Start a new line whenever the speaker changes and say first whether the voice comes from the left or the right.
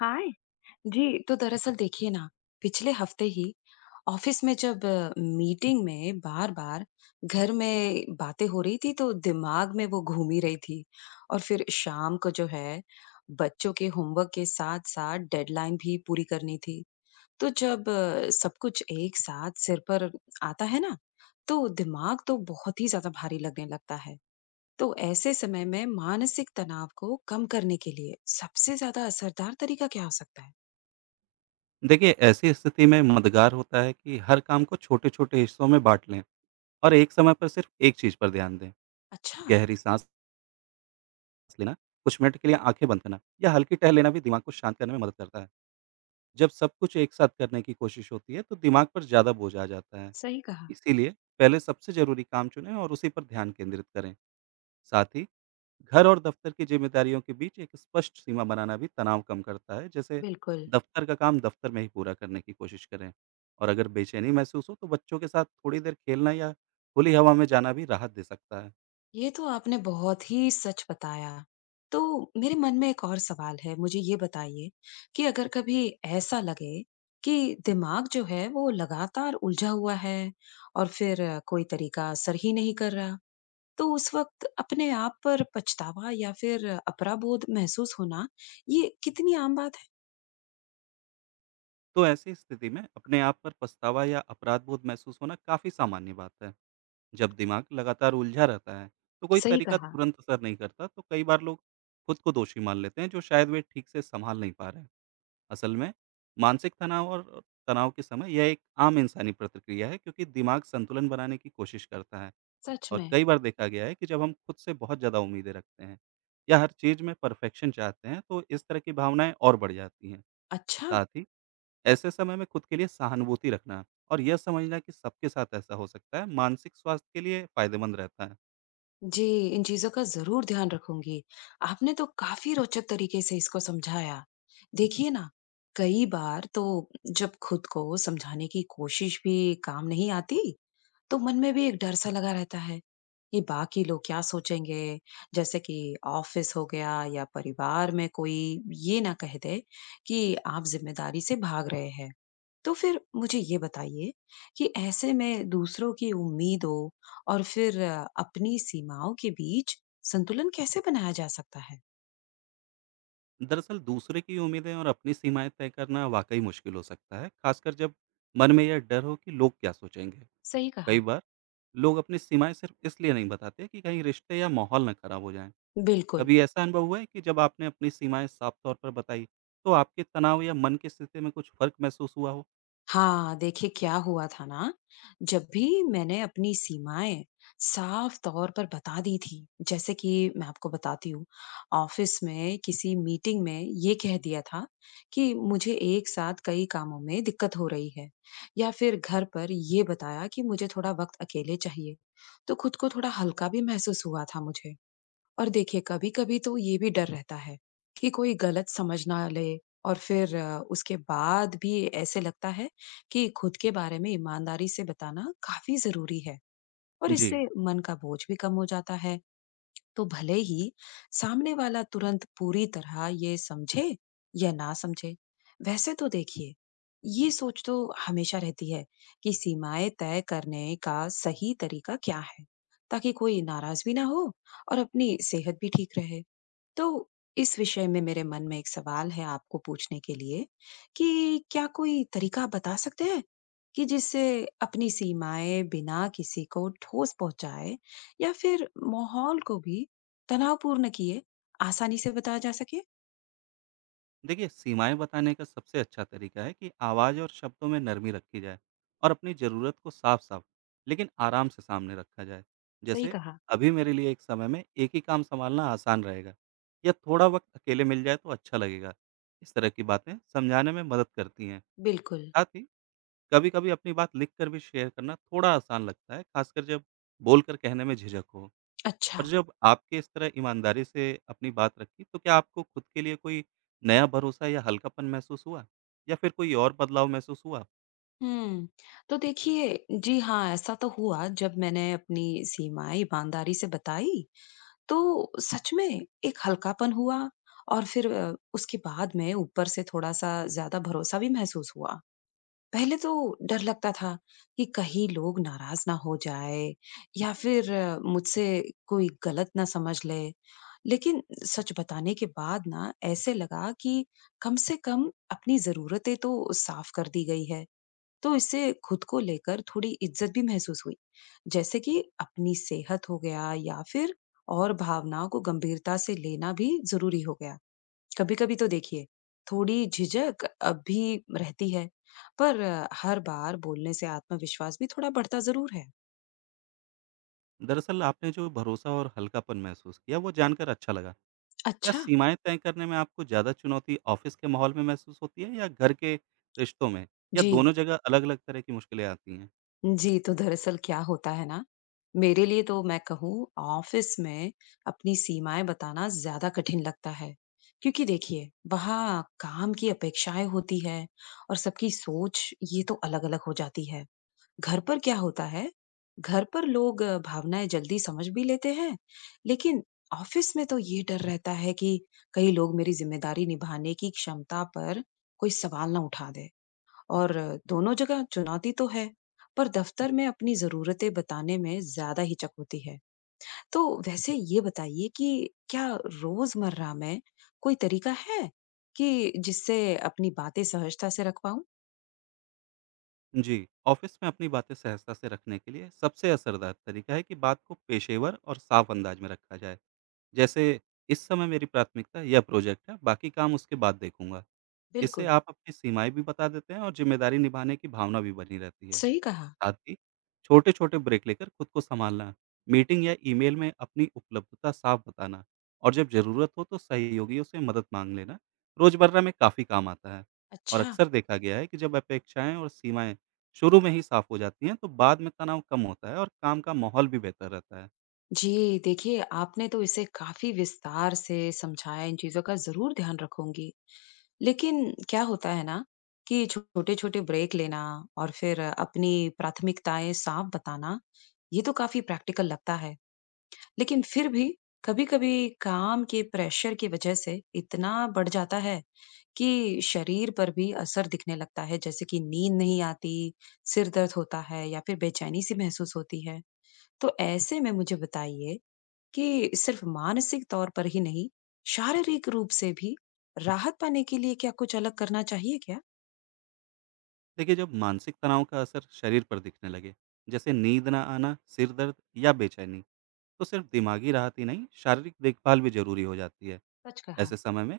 left: हाय। जी, तो दरअसल देखिए ना, पिछले हफ्ते ही ऑफिस में जब मीटिंग में बार बार घर में बातें हो रही थी तो दिमाग में वो घूम ही रही थी। और फिर शाम को जो है, बच्चों के होमवर्क के साथ साथ डेडलाइन भी पूरी करनी थी। तो जब सब कुछ एक साथ सिर पर आता है ना, तो दिमाग तो बहुत ही ज्यादा भारी लगने लगता है। तो ऐसे समय में मानसिक तनाव को कम करने के लिए सबसे ज्यादा असरदार तरीका क्या हो सकता है?
right: देखिए, ऐसी स्थिति में मददगार होता है कि हर काम को छोटे छोटे हिस्सों में बांट लें और एक समय पर सिर्फ एक चीज पर ध्यान दें।
left: अच्छा।
right: गहरी सांस लेना, कुछ मिनट के लिए आंखें बंद करना या हल्की टहल लेना भी दिमाग को शांत करने में मदद करता है। जब सब कुछ एक साथ करने की कोशिश होती है तो दिमाग पर ज्यादा बोझ आ जाता है।
left: सही कहा।
right: इसीलिए पहले सबसे जरूरी काम चुनें और उसी पर ध्यान केंद्रित करें। साथ ही घर और दफ्तर की जिम्मेदारियों के बीच एक स्पष्ट सीमा बनाना भी तनाव कम करता है। जैसे
left: बिल्कुल।
right: दफ्तर का काम दफ्तर में ही पूरा करने की कोशिश करें, और अगर बेचैनी महसूस हो तो बच्चों के साथ थोड़ी देर खेलना या खुली हवा में जाना भी राहत दे सकता है।
left: ये तो आपने बहुत ही सच बताया। तो मेरे मन में एक और सवाल है, मुझे ये बताइए कि अगर कभी ऐसा लगे कि दिमाग जो है वो लगातार उलझा हुआ है और फिर कोई तरीका असर ही नहीं कर रहा, तो उस वक़्त अपने आप पर पछतावा या फिर अपराध बोध महसूस होना, ये कितनी आम बात है?
right: तो ऐसी स्थिति में अपने आप पर पछतावा या अपराध बोध महसूस होना काफ़ी सामान्य बात है। जब दिमाग लगातार उलझा रहता है तो कोई
left: सही
right: तरीका
left: कहा।
right: तुरंत असर नहीं करता, तो कई बार लोग खुद को दोषी मान लेते हैं जो शायद वे ठीक से संभाल नहीं पा रहे। असल में मानसिक तनाव और तनाव के समय यह एक आम इंसानी प्रतिक्रिया है, क्योंकि दिमाग संतुलन बनाने की कोशिश करता है।
left: सच
right: और
left: में।
right: कई बार देखा गया है कि जब हम खुद से बहुत ज़्यादा उम्मीदें रखते हैं या हर चीज़ में परफेक्शन चाहते हैं तो इस तरह की भावनाएं और बढ़ जाती हैं।
left: अच्छा।
right: साथ ही ऐसे समय में खुद के लिए सहानुभूति रखना और यह समझना कि सबके साथ ऐसा हो सकता है, मानसिक स्वास्थ्य के लिए फायदेमंद रहता है।
left: जी, इन चीज़ों का ज़रूर ध्यान रखूंगी। आपने तो काफ़ी रोचक तरीके से इसको समझाया। देखिए ना, कई बार तो जब खुद को समझाने की कोशिश भी काम नहीं आती, तो मन में भी एक डर सा लगा रहता है कि बाकी लोग क्या सोचेंगे। जैसे कि ऑफिस हो गया या परिवार में कोई ये ना कह दे कि आप जिम्मेदारी से भाग रहे हैं। तो फिर मुझे ये बताइए कि ऐसे में दूसरों की उम्मीदों और फिर अपनी सीमाओं के बीच संतुलन कैसे बनाया जा सकता है?
right: दरअसल दूसरे की उम्मीदें और अपनी सीमाएं तय करना वाकई मुश्किल हो सकता है, खासकर जब मन में यह डर हो कि लोग क्या सोचेंगे।
left: सही
right: कई
left: कहा।
right: बार लोग अपनी सीमाएँ सिर्फ इसलिए नहीं बताते कि कहीं रिश्ते या माहौल ना खराब हो जाए।
left: बिल्कुल।
right: कभी ऐसा अनुभव हुआ है कि जब आपने अपनी सीमाएँ साफ तौर पर बताई, तो आपके तनाव या मन की स्थिति में कुछ फ़र्क महसूस हुआ हो?
left: हाँ, देखिए क्या हुआ था ना, जब भी मैंने अपनी सीमाएं साफ तौर पर बता दी थी, जैसे कि मैं आपको बताती हूँ, ऑफिस में किसी मीटिंग में ये कह दिया था कि मुझे एक साथ कई कामों में दिक्कत हो रही है, या फिर घर पर ये बताया कि मुझे थोड़ा वक्त अकेले चाहिए, तो खुद को थोड़ा हल्का भी महसूस हुआ था मुझे। और देखिए कभी-कभी तो ये भी डर रहता है कि कोई गलत समझ ना ले। और फिर उसके बाद भी ऐसे लगता है कि खुद के बारे में ईमानदारी से बताना काफी जरूरी है और
right: जी।
left: इससे मन का बोझ भी कम हो जाता है, तो भले ही सामने वाला तुरंत पूरी तरह ये समझे या ना समझे। वैसे तो देखिए, ये सोच तो हमेशा रहती है कि सीमाएं तय करने का सही तरीका क्या है ताकि कोई नाराज भी ना हो और अपनी सेहत भी ठीक रहे। तो इस विषय में मेरे मन में एक सवाल है आपको पूछने के लिए, कि क्या कोई तरीका आप बता सकते हैं कि जिससे अपनी सीमाएं बिना किसी को ठोस पहुंचाए या फिर माहौल को भी तनावपूर्ण किए आसानी से बताया जा सके?
right: देखिए, सीमाएँ बताने का सबसे अच्छा तरीका है कि आवाज़ और शब्दों में नरमी रखी जाए और अपनी ज़रूरत को साफ-साफ, लेकिन आराम से सामने रखा जाए।
left: सही
right: जैसे,
left: कहा।
right: "अभी मेरे लिए एक समय में एक ही काम सँभालना आसान रहेगा" या "थोड़ा वक़्त अकेले मिल जाए तो अच्छा लगेगा।" इस तरह की बातें समझाने में मदद करती हैं।
left: बिल्कुल।
right: साथ ही कभी-कभी अपनी बात लिखकर भी शेयर करना थोड़ा आसान लगता है, खासकर जब बोलकर कहने में झिझक हो।
left: अच्छा।
right: और जब आपके इस तरह ईमानदारी से अपनी बात रखी, तो क्या आपको खुद के लिए कोई नया भरोसा या हल्कापन महसूस हुआ? या फिर कोई और बदलाव महसूस हुआ?
left: हम्म तो देखिए, जी हाँ, ऐसा तो हुआ जब मैंने अपनी सीमाएं ईमानदारी से बताई तो सच में एक हल्कापन हुआ। और फिर उसके बाद में ऊपर से थोड़ा-सा ज़्यादा भरोसा भी महसूस हुआ। पहले तो डर लगता था कि कहीं लोग नाराज़ ना हो जाए या फिर मुझसे कोई गलत ना समझ ले। लेकिन सच बताने के बाद ना ऐसे लगा कि कम से कम अपनी ज़रूरतें तो साफ़ कर दी गई है। तो इससे खुद को लेकर थोड़ी इज्जत भी महसूस हुई, जैसे कि अपनी सेहत हो गया या फिर और भावनाओं को गंभीरता से लेना भी जरूरी हो गया। कभी कभी तो देखिए थोड़ी झिझक अब भी रहती है, पर हर बार बोलने से आत्मविश्वास भी थोड़ा बढ़ता जरूर है।
right: दरअसल आपने जो भरोसा और हल्कापन महसूस किया, वो जानकर अच्छा लगा। क्या
left: अच्छा।
right: सीमाएँ तय करने में आपको ज़्यादा चुनौती ऑफ़िस के माहौल में महसूस होती है या घर के रिश्तों में? या
left: जी।
right: दोनों जगह अलग-अलग तरह की मुश्किलें आती हैं?
left: जी, तो दरअसल क्या होता है ना, मेरे लिए तो मैं कहूँ ऑफ़िस में अपनी सीमाएँ बताना ज़्यादा कठिन लगता है। क्योंकि देखिए, वहाँ काम की अपेक्षाएँ होती हैं और सबकी सोच ये तो अलग-अलग हो जाती है। घर पर क्या होता है, घर पर लोग भावनाएँ जल्दी समझ भी लेते हैं, लेकिन ऑफ़िस में तो ये डर रहता है कि कहीं लोग मेरी ज़िम्मेदारी निभाने की क्षमता पर कोई सवाल ना उठा दें। और दोनों जगह चुनौती तो है, पर दफ्तर में अपनी ज़रूरतें बताने में ज़्यादा हिचक होती है। तो वैसे ये बताइए कि क्या रोज़मर्रा में कोई तरीका है कि जिससे अपनी बातें सहजता से रख पाऊँ?
right: जी, ऑफिस में अपनी बातें सहजता से रखने के लिए सबसे असरदार तरीका है कि बात को पेशेवर और साफ अंदाज में रखा जाए। जैसे, इस समय मेरी प्राथमिकता यह प्रोजेक्ट है, बाकी काम उसके बाद देखूँगा। इससे
left: बिल्कुल।
right: आप अपनी सीमाएँ भी बता देते हैं और जिम्मेदारी निभाने की भावना भी बनी रहती है।
left: सही कहा।
right: साथ ही छोटे-छोटे ब्रेक लेकर खुद को सँभालना, मीटिंग या ईमेल में अपनी उपलब्धता साफ बताना और जब ज़रूरत हो तो सहयोगियों से मदद माँग लेना, रोज़मर्रा में काफ़ी काम आता है। और
left: अच्छा।
right: अक्सर देखा गया है कि जब अपेक्षाएँ और सीमाएँ शुरू में ही साफ हो जाती हैं, तो बाद में तनाव कम होता है और काम का माहौल भी बेहतर रहता है।
left: जी, देखिए आपने तो इसे काफ़ी विस्तार से समझाया, इन चीज़ों का ज़रूर ध्यान रखूँगी। लेकिन क्या होता है ना कि छोटे-छोटे ब्रेक लेना और फिर अपनी प्राथमिकताएँ साफ बताना, ये तो काफ़ी प्रैक्टिकल लगता है। लेकिन फिर भी कभी-कभी काम के प्रेशर की वज़ह से इतना बढ़ जाता है कि शरीर पर भी असर दिखने लगता है, जैसे कि नींद नहीं आती, सिर दर्द होता है या फिर बेचैनी-सी महसूस होती है। तो ऐसे में मुझे बताइए कि सिर्फ मानसिक तौर पर ही नहीं, शारीरिक रूप से भी राहत पाने के लिए क्या कुछ अलग करना चाहिए क्या?
right: देखिए, जब मानसिक तनाव का असर शरीर पर दिखने लगे, जैसे नींद ना आना, सिर दर्द या बेचैनी, तो सिर्फ दिमागी राहत ही नहीं, शारीरिक देखभाल भी ज़रूरी हो जाती है।
left: सच कहा।
right: ऐसे समय में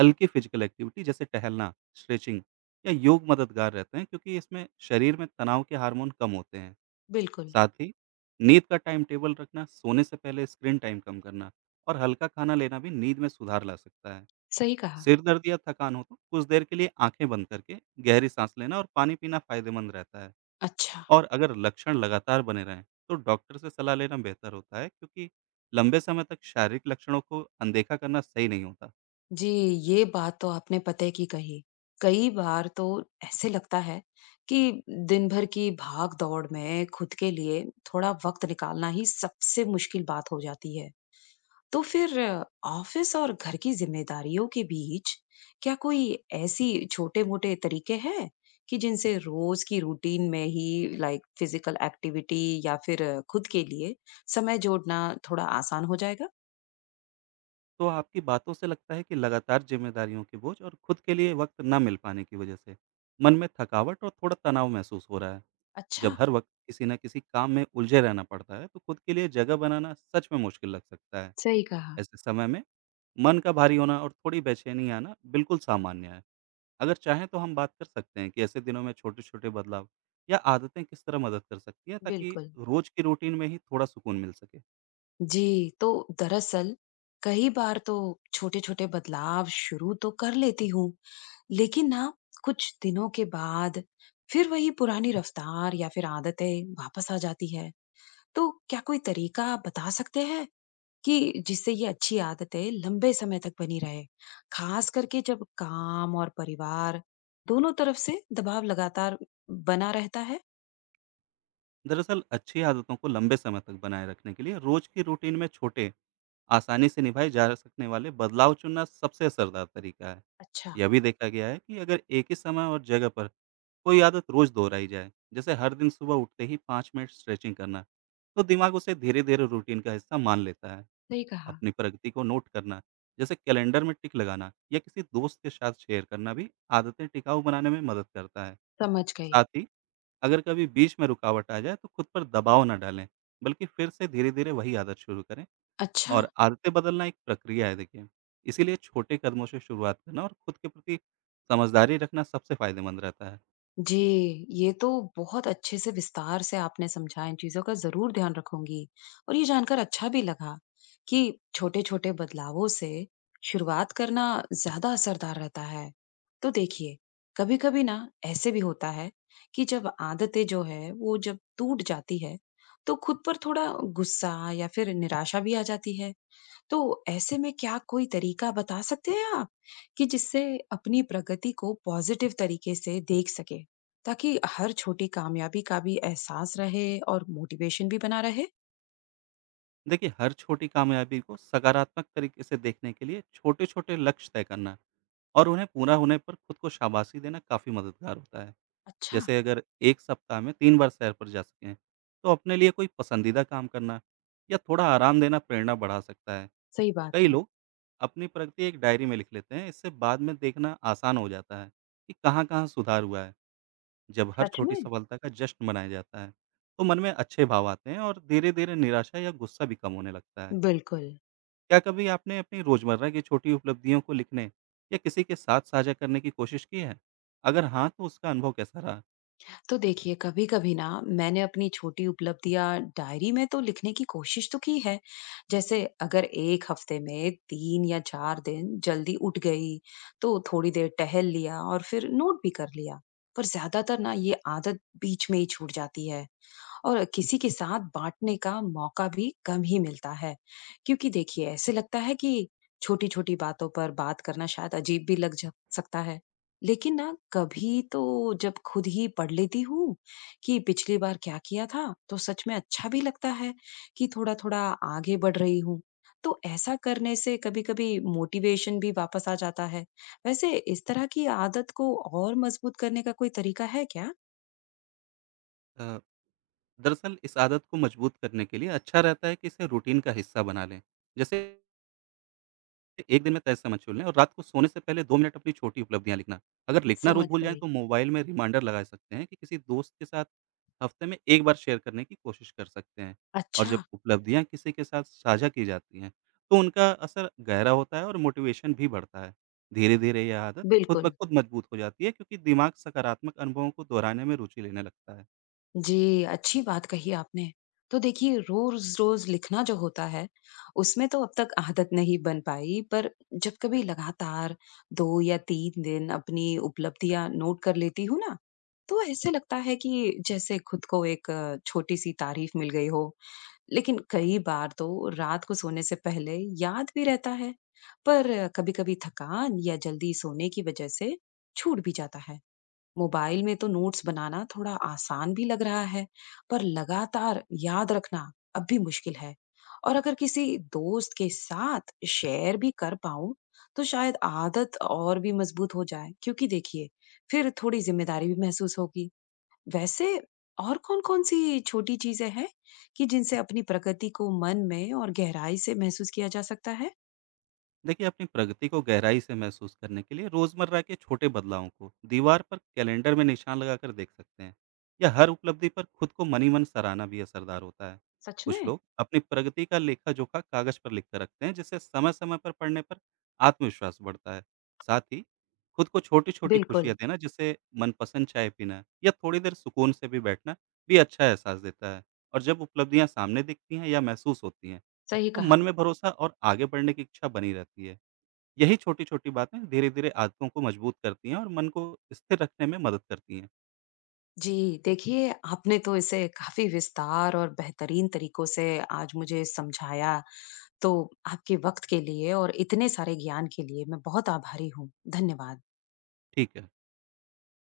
right: हल्की फिजिकल एक्टिविटी जैसे टहलना, स्ट्रेचिंग या योग मददगार रहते हैं, क्योंकि इसमें शरीर में तनाव के हार्मोन कम होते हैं।
left: बिल्कुल।
right: साथ ही नींद का टाइम टेबल रखना, सोने से पहले स्क्रीन टाइम कम करना और हल्का खाना लेना भी नींद में सुधार ला सकता है।
left: सही कहा।
right: सिर दर्द या थकान हो तो कुछ देर के लिए आंखें बंद करके गहरी सांस लेना और पानी पीना फायदेमंद रहता है।
left: अच्छा।
right: और अगर लक्षण लगातार बने रहें तो डॉक्टर से सलाह लेना बेहतर होता है, क्योंकि लंबे समय तक शारीरिक लक्षणों को अनदेखा करना सही नहीं होता।
left: जी, ये बात तो आपने पते की कही। कई बार तो ऐसे लगता है कि दिन भर की भाग-दौड़ में खुद के लिए थोड़ा वक्त निकालना ही सबसे मुश्किल बात हो जाती है। तो फिर ऑफिस और घर की जिम्मेदारियों के बीच क्या कोई ऐसी छोटे-मोटे तरीके हैं कि जिनसे रोज की रूटीन में ही लाइक फिजिकल एक्टिविटी या फिर खुद के लिए समय जोड़ना थोड़ा आसान हो जाएगा?
right: तो आपकी बातों से लगता है कि लगातार जिम्मेदारियों के बोझ और खुद के लिए वक्त ना मिल पाने की वजह से मन में थकावट और थोड़ा तनाव महसूस हो रहा है।
left: अच्छा।
right: जब हर वक्त किसी न किसी काम में उलझे रहना पड़ता है, तो खुद के लिए जगह बनाना सच में मुश्किल लग सकता है।
left: सही कहा।
right: ऐसे समय में मन का भारी होना और थोड़ी बेचैनी आना बिल्कुल सामान्य है। अगर चाहें तो हम बात कर सकते हैं कि ऐसे दिनों में छोटे-छोटे बदलाव या आदतें किस तरह मदद कर सकती हैं, ताकि
left: बिल्कुल।
right: रोज की रूटीन में ही थोड़ा सुकून मिल सके।
left: जी, तो दरअसल कई बार तो छोटे-छोटे बदलाव शुरू तो कर लेती हूँ, लेकिन ना कुछ दिनों के बाद फिर वही पुरानी रफ्तार या फिर आदतें वापस आ जाती है। तो क्या कोई तरीका आप बता सकते हैं कि जिससे ये अच्छी आदतें लंबे समय तक बनी रहे, खास करके जब काम और परिवार दोनों तरफ से दबाव लगातार बना रहता है?
right: दरअसल अच्छी आदतों को लंबे समय तक बनाए रखने के लिए रोज की रूटीन में छोटे, आसानी से निभाए जा सकने वाले बदलाव चुनना सबसे असरदार तरीका है।
left: अच्छा।
right: यह भी देखा गया है कि अगर एक ही समय और जगह पर कोई आदत रोज दोहराई जाए, जैसे हर दिन सुबह उठते ही पाँच मिनट स्ट्रेचिंग करना, तो दिमाग उसे धीरे धीरे रूटीन का हिस्सा मान लेता है।
left: सही कहा।
right: अपनी प्रगति को नोट करना, जैसे कैलेंडर में टिक लगाना या किसी दोस्त के साथ शेयर करना भी आदतें टिकाऊ बनाने में मदद करता है।
left: समझ गई।
right: साथ ही अगर कभी बीच में रुकावट आ जाए तो खुद पर दबाव ना डालें, बल्कि फिर से धीरे-धीरे वही आदत शुरू करें।
left: अच्छा।
right: और आदतें बदलना एक प्रक्रिया है देखिए। इसीलिए छोटे कदमों से शुरुआत करना और खुद के प्रति समझदारी रखना सबसे फ़ायदेमंद रहता है।
left: जी, ये तो बहुत अच्छे से विस्तार से आपने समझा, इन चीज़ों का ज़रूर ध्यान रखूँगी। और ये जानकर अच्छा भी लगा कि छोटे-छोटे बदलावों से शुरुआत करना ज़्यादा असरदार रहता है। तो देखिए, कभी-कभी ना ऐसे भी होता है कि जब आदतें जो है वो जब टूट जाती है, तो खुद पर थोड़ा गुस्सा या फिर निराशा भी आ जाती है। तो ऐसे में क्या कोई तरीका बता सकते हैं आप कि जिससे अपनी प्रगति को पॉजिटिव तरीके से देख सके ताकि हर छोटी कामयाबी का भी एहसास रहे और मोटिवेशन भी बना रहे?
right: देखिए, हर छोटी कामयाबी को सकारात्मक तरीके से देखने के लिए छोटे-छोटे लक्ष्य तय करना और उन्हें पूरा होने पर खुद को शाबाशी देना काफ़ी मददगार होता है।
left: अच्छा।
right: जैसे अगर 1 सप्ताह में 3 बार सैर पर जा सकें, तो अपने लिए कोई पसंदीदा काम करना या थोड़ा आराम देना प्रेरणा बढ़ा सकता है।
left: सही बात
right: कई
left: है।
right: लोग अपनी प्रगति एक डायरी में लिख लेते हैं, इससे बाद में देखना आसान हो जाता है कि कहाँ कहाँ सुधार हुआ है। जब हर
left: सच
right: छोटी
left: में।
right: सफलता का जश्न मनाया जाता है तो मन में अच्छे भाव आते हैं और धीरे धीरे निराशा या गुस्सा भी कम होने लगता है।
left: बिल्कुल।
right: क्या कभी आपने अपनी रोजमर्रा की छोटी उपलब्धियों को लिखने या किसी के साथ साझा करने की कोशिश की है? अगर हाँ, तो उसका अनुभव कैसा रहा?
left: तो देखिए, कभी-कभी ना मैंने अपनी छोटी उपलब्धियां डायरी में तो लिखने की कोशिश तो की है। जैसे अगर एक हफ्ते में तीन या चार दिन जल्दी उठ गई तो थोड़ी देर टहल लिया और फिर नोट भी कर लिया, पर ज्यादातर ना ये आदत बीच में ही छूट जाती है और किसी के साथ बांटने का मौका भी कम ही मिलता है, क्योंकि देखिए ऐसे लगता है कि छोटी छोटी बातों पर बात करना शायद अजीब भी लग जा सकता है। लेकिन ना, कभी तो जब खुद ही पढ़ लेती हूँ कि पिछली बार क्या किया था, तो सच में अच्छा भी लगता है कि थोड़ा-थोड़ा आगे बढ़ रही हूँ। तो ऐसा करने से कभी-कभी मोटिवेशन भी वापस आ जाता है। वैसे, इस तरह की आदत को और मजबूत करने का कोई तरीका है क्या?
right: अ, दरअसल इस आदत को मजबूत करने के लिए अच्छा रहता है कि इसे रूटीन का हिस्सा बना लें। जैसे एक दिन में तय समय चुन लें और रात को सोने से पहले 2 मिनट अपनी छोटी उपलब्धियाँ लिखना। अगर लिखना रोज़
left: समझ
right: भूल जाएँ
left: गई।
right: तो मोबाइल में रिमाइंडर लगा सकते हैं कि किसी दोस्त के साथ हफ्ते में 1 बार शेयर करने की कोशिश कर सकते हैं। और
left: अच्छा।
right: जब उपलब्धियाँ किसी के साथ साझा की जाती हैं, तो उनका असर गहरा होता है और मोटिवेशन भी बढ़ता है। धीरे-धीरे यह आदत खुद ब
left: बिल्कुल।
right: खुद मजबूत हो जाती है, क्योंकि दिमाग सकारात्मक अनुभवों को दोहराने में रुचि लेने लगता है।
left: जी, अच्छी बात कही आपने। तो देखिए, रोज़-रोज़ लिखना जो होता है, उसमें तो अब तक आदत नहीं बन पाई, पर जब कभी लगातार 2 या 3 दिन अपनी उपलब्धियाँ नोट कर लेती हूँ ना, तो ऐसे लगता है कि जैसे खुद को एक छोटी-सी तारीफ मिल गई हो। लेकिन कई बार तो रात को सोने से पहले याद भी रहता है, पर कभी-कभी थकान या जल्दी सोने की वजह से छूट भी जाता है। मोबाइल में तो नोट्स बनाना थोड़ा आसान भी लग रहा है, पर लगातार याद रखना अब भी मुश्किल है। और अगर किसी दोस्त के साथ शेयर भी कर पाऊं तो शायद आदत और भी मजबूत हो जाए, क्योंकि देखिए फिर थोड़ी जिम्मेदारी भी महसूस होगी। वैसे, और कौन कौन सी छोटी चीजें हैं कि जिनसे अपनी प्रगति को मन में और गहराई से महसूस किया जा सकता है?
right: देखिए, अपनी प्रगति को गहराई से महसूस करने के लिए रोजमर्रा के छोटे बदलावों को दीवार पर कैलेंडर में निशान लगाकर देख सकते हैं, या हर उपलब्धि पर खुद को मनी मन सराहना भी असरदार होता है।
left: सच
right: कुछ
left: में।
right: लोग अपनी प्रगति का लेखा जोखा कागज पर लिख कर रखते हैं, जिससे समय समय पर पढ़ने पर आत्मविश्वास बढ़ता है। साथ ही खुद को छोटी छोटी खुशियां
left: बिल्कुल।
right: देना, जैसे मनपसंद चाय पीना या थोड़ी देर सुकून से भी बैठना, भी अच्छा एहसास देता है। और जब उपलब्धियां सामने दिखती हैं या महसूस होती हैं,
left: सही
right: तो मन
left: कहा।
right: में भरोसा और आगे बढ़ने की इच्छा बनी रहती है। यही छोटी-छोटी बातें धीरे-धीरे आदतों को मजबूत करती हैं और मन को स्थिर रखने में मदद करती हैं।
left: जी, देखिए आपने तो इसे काफ़ी विस्तार और बेहतरीन तरीकों से आज मुझे समझाया, तो आपके वक़्त के लिए और इतने सारे ज्ञान के लिए मैं बहुत आभारी हूँ। धन्यवाद।
right: ठीक है।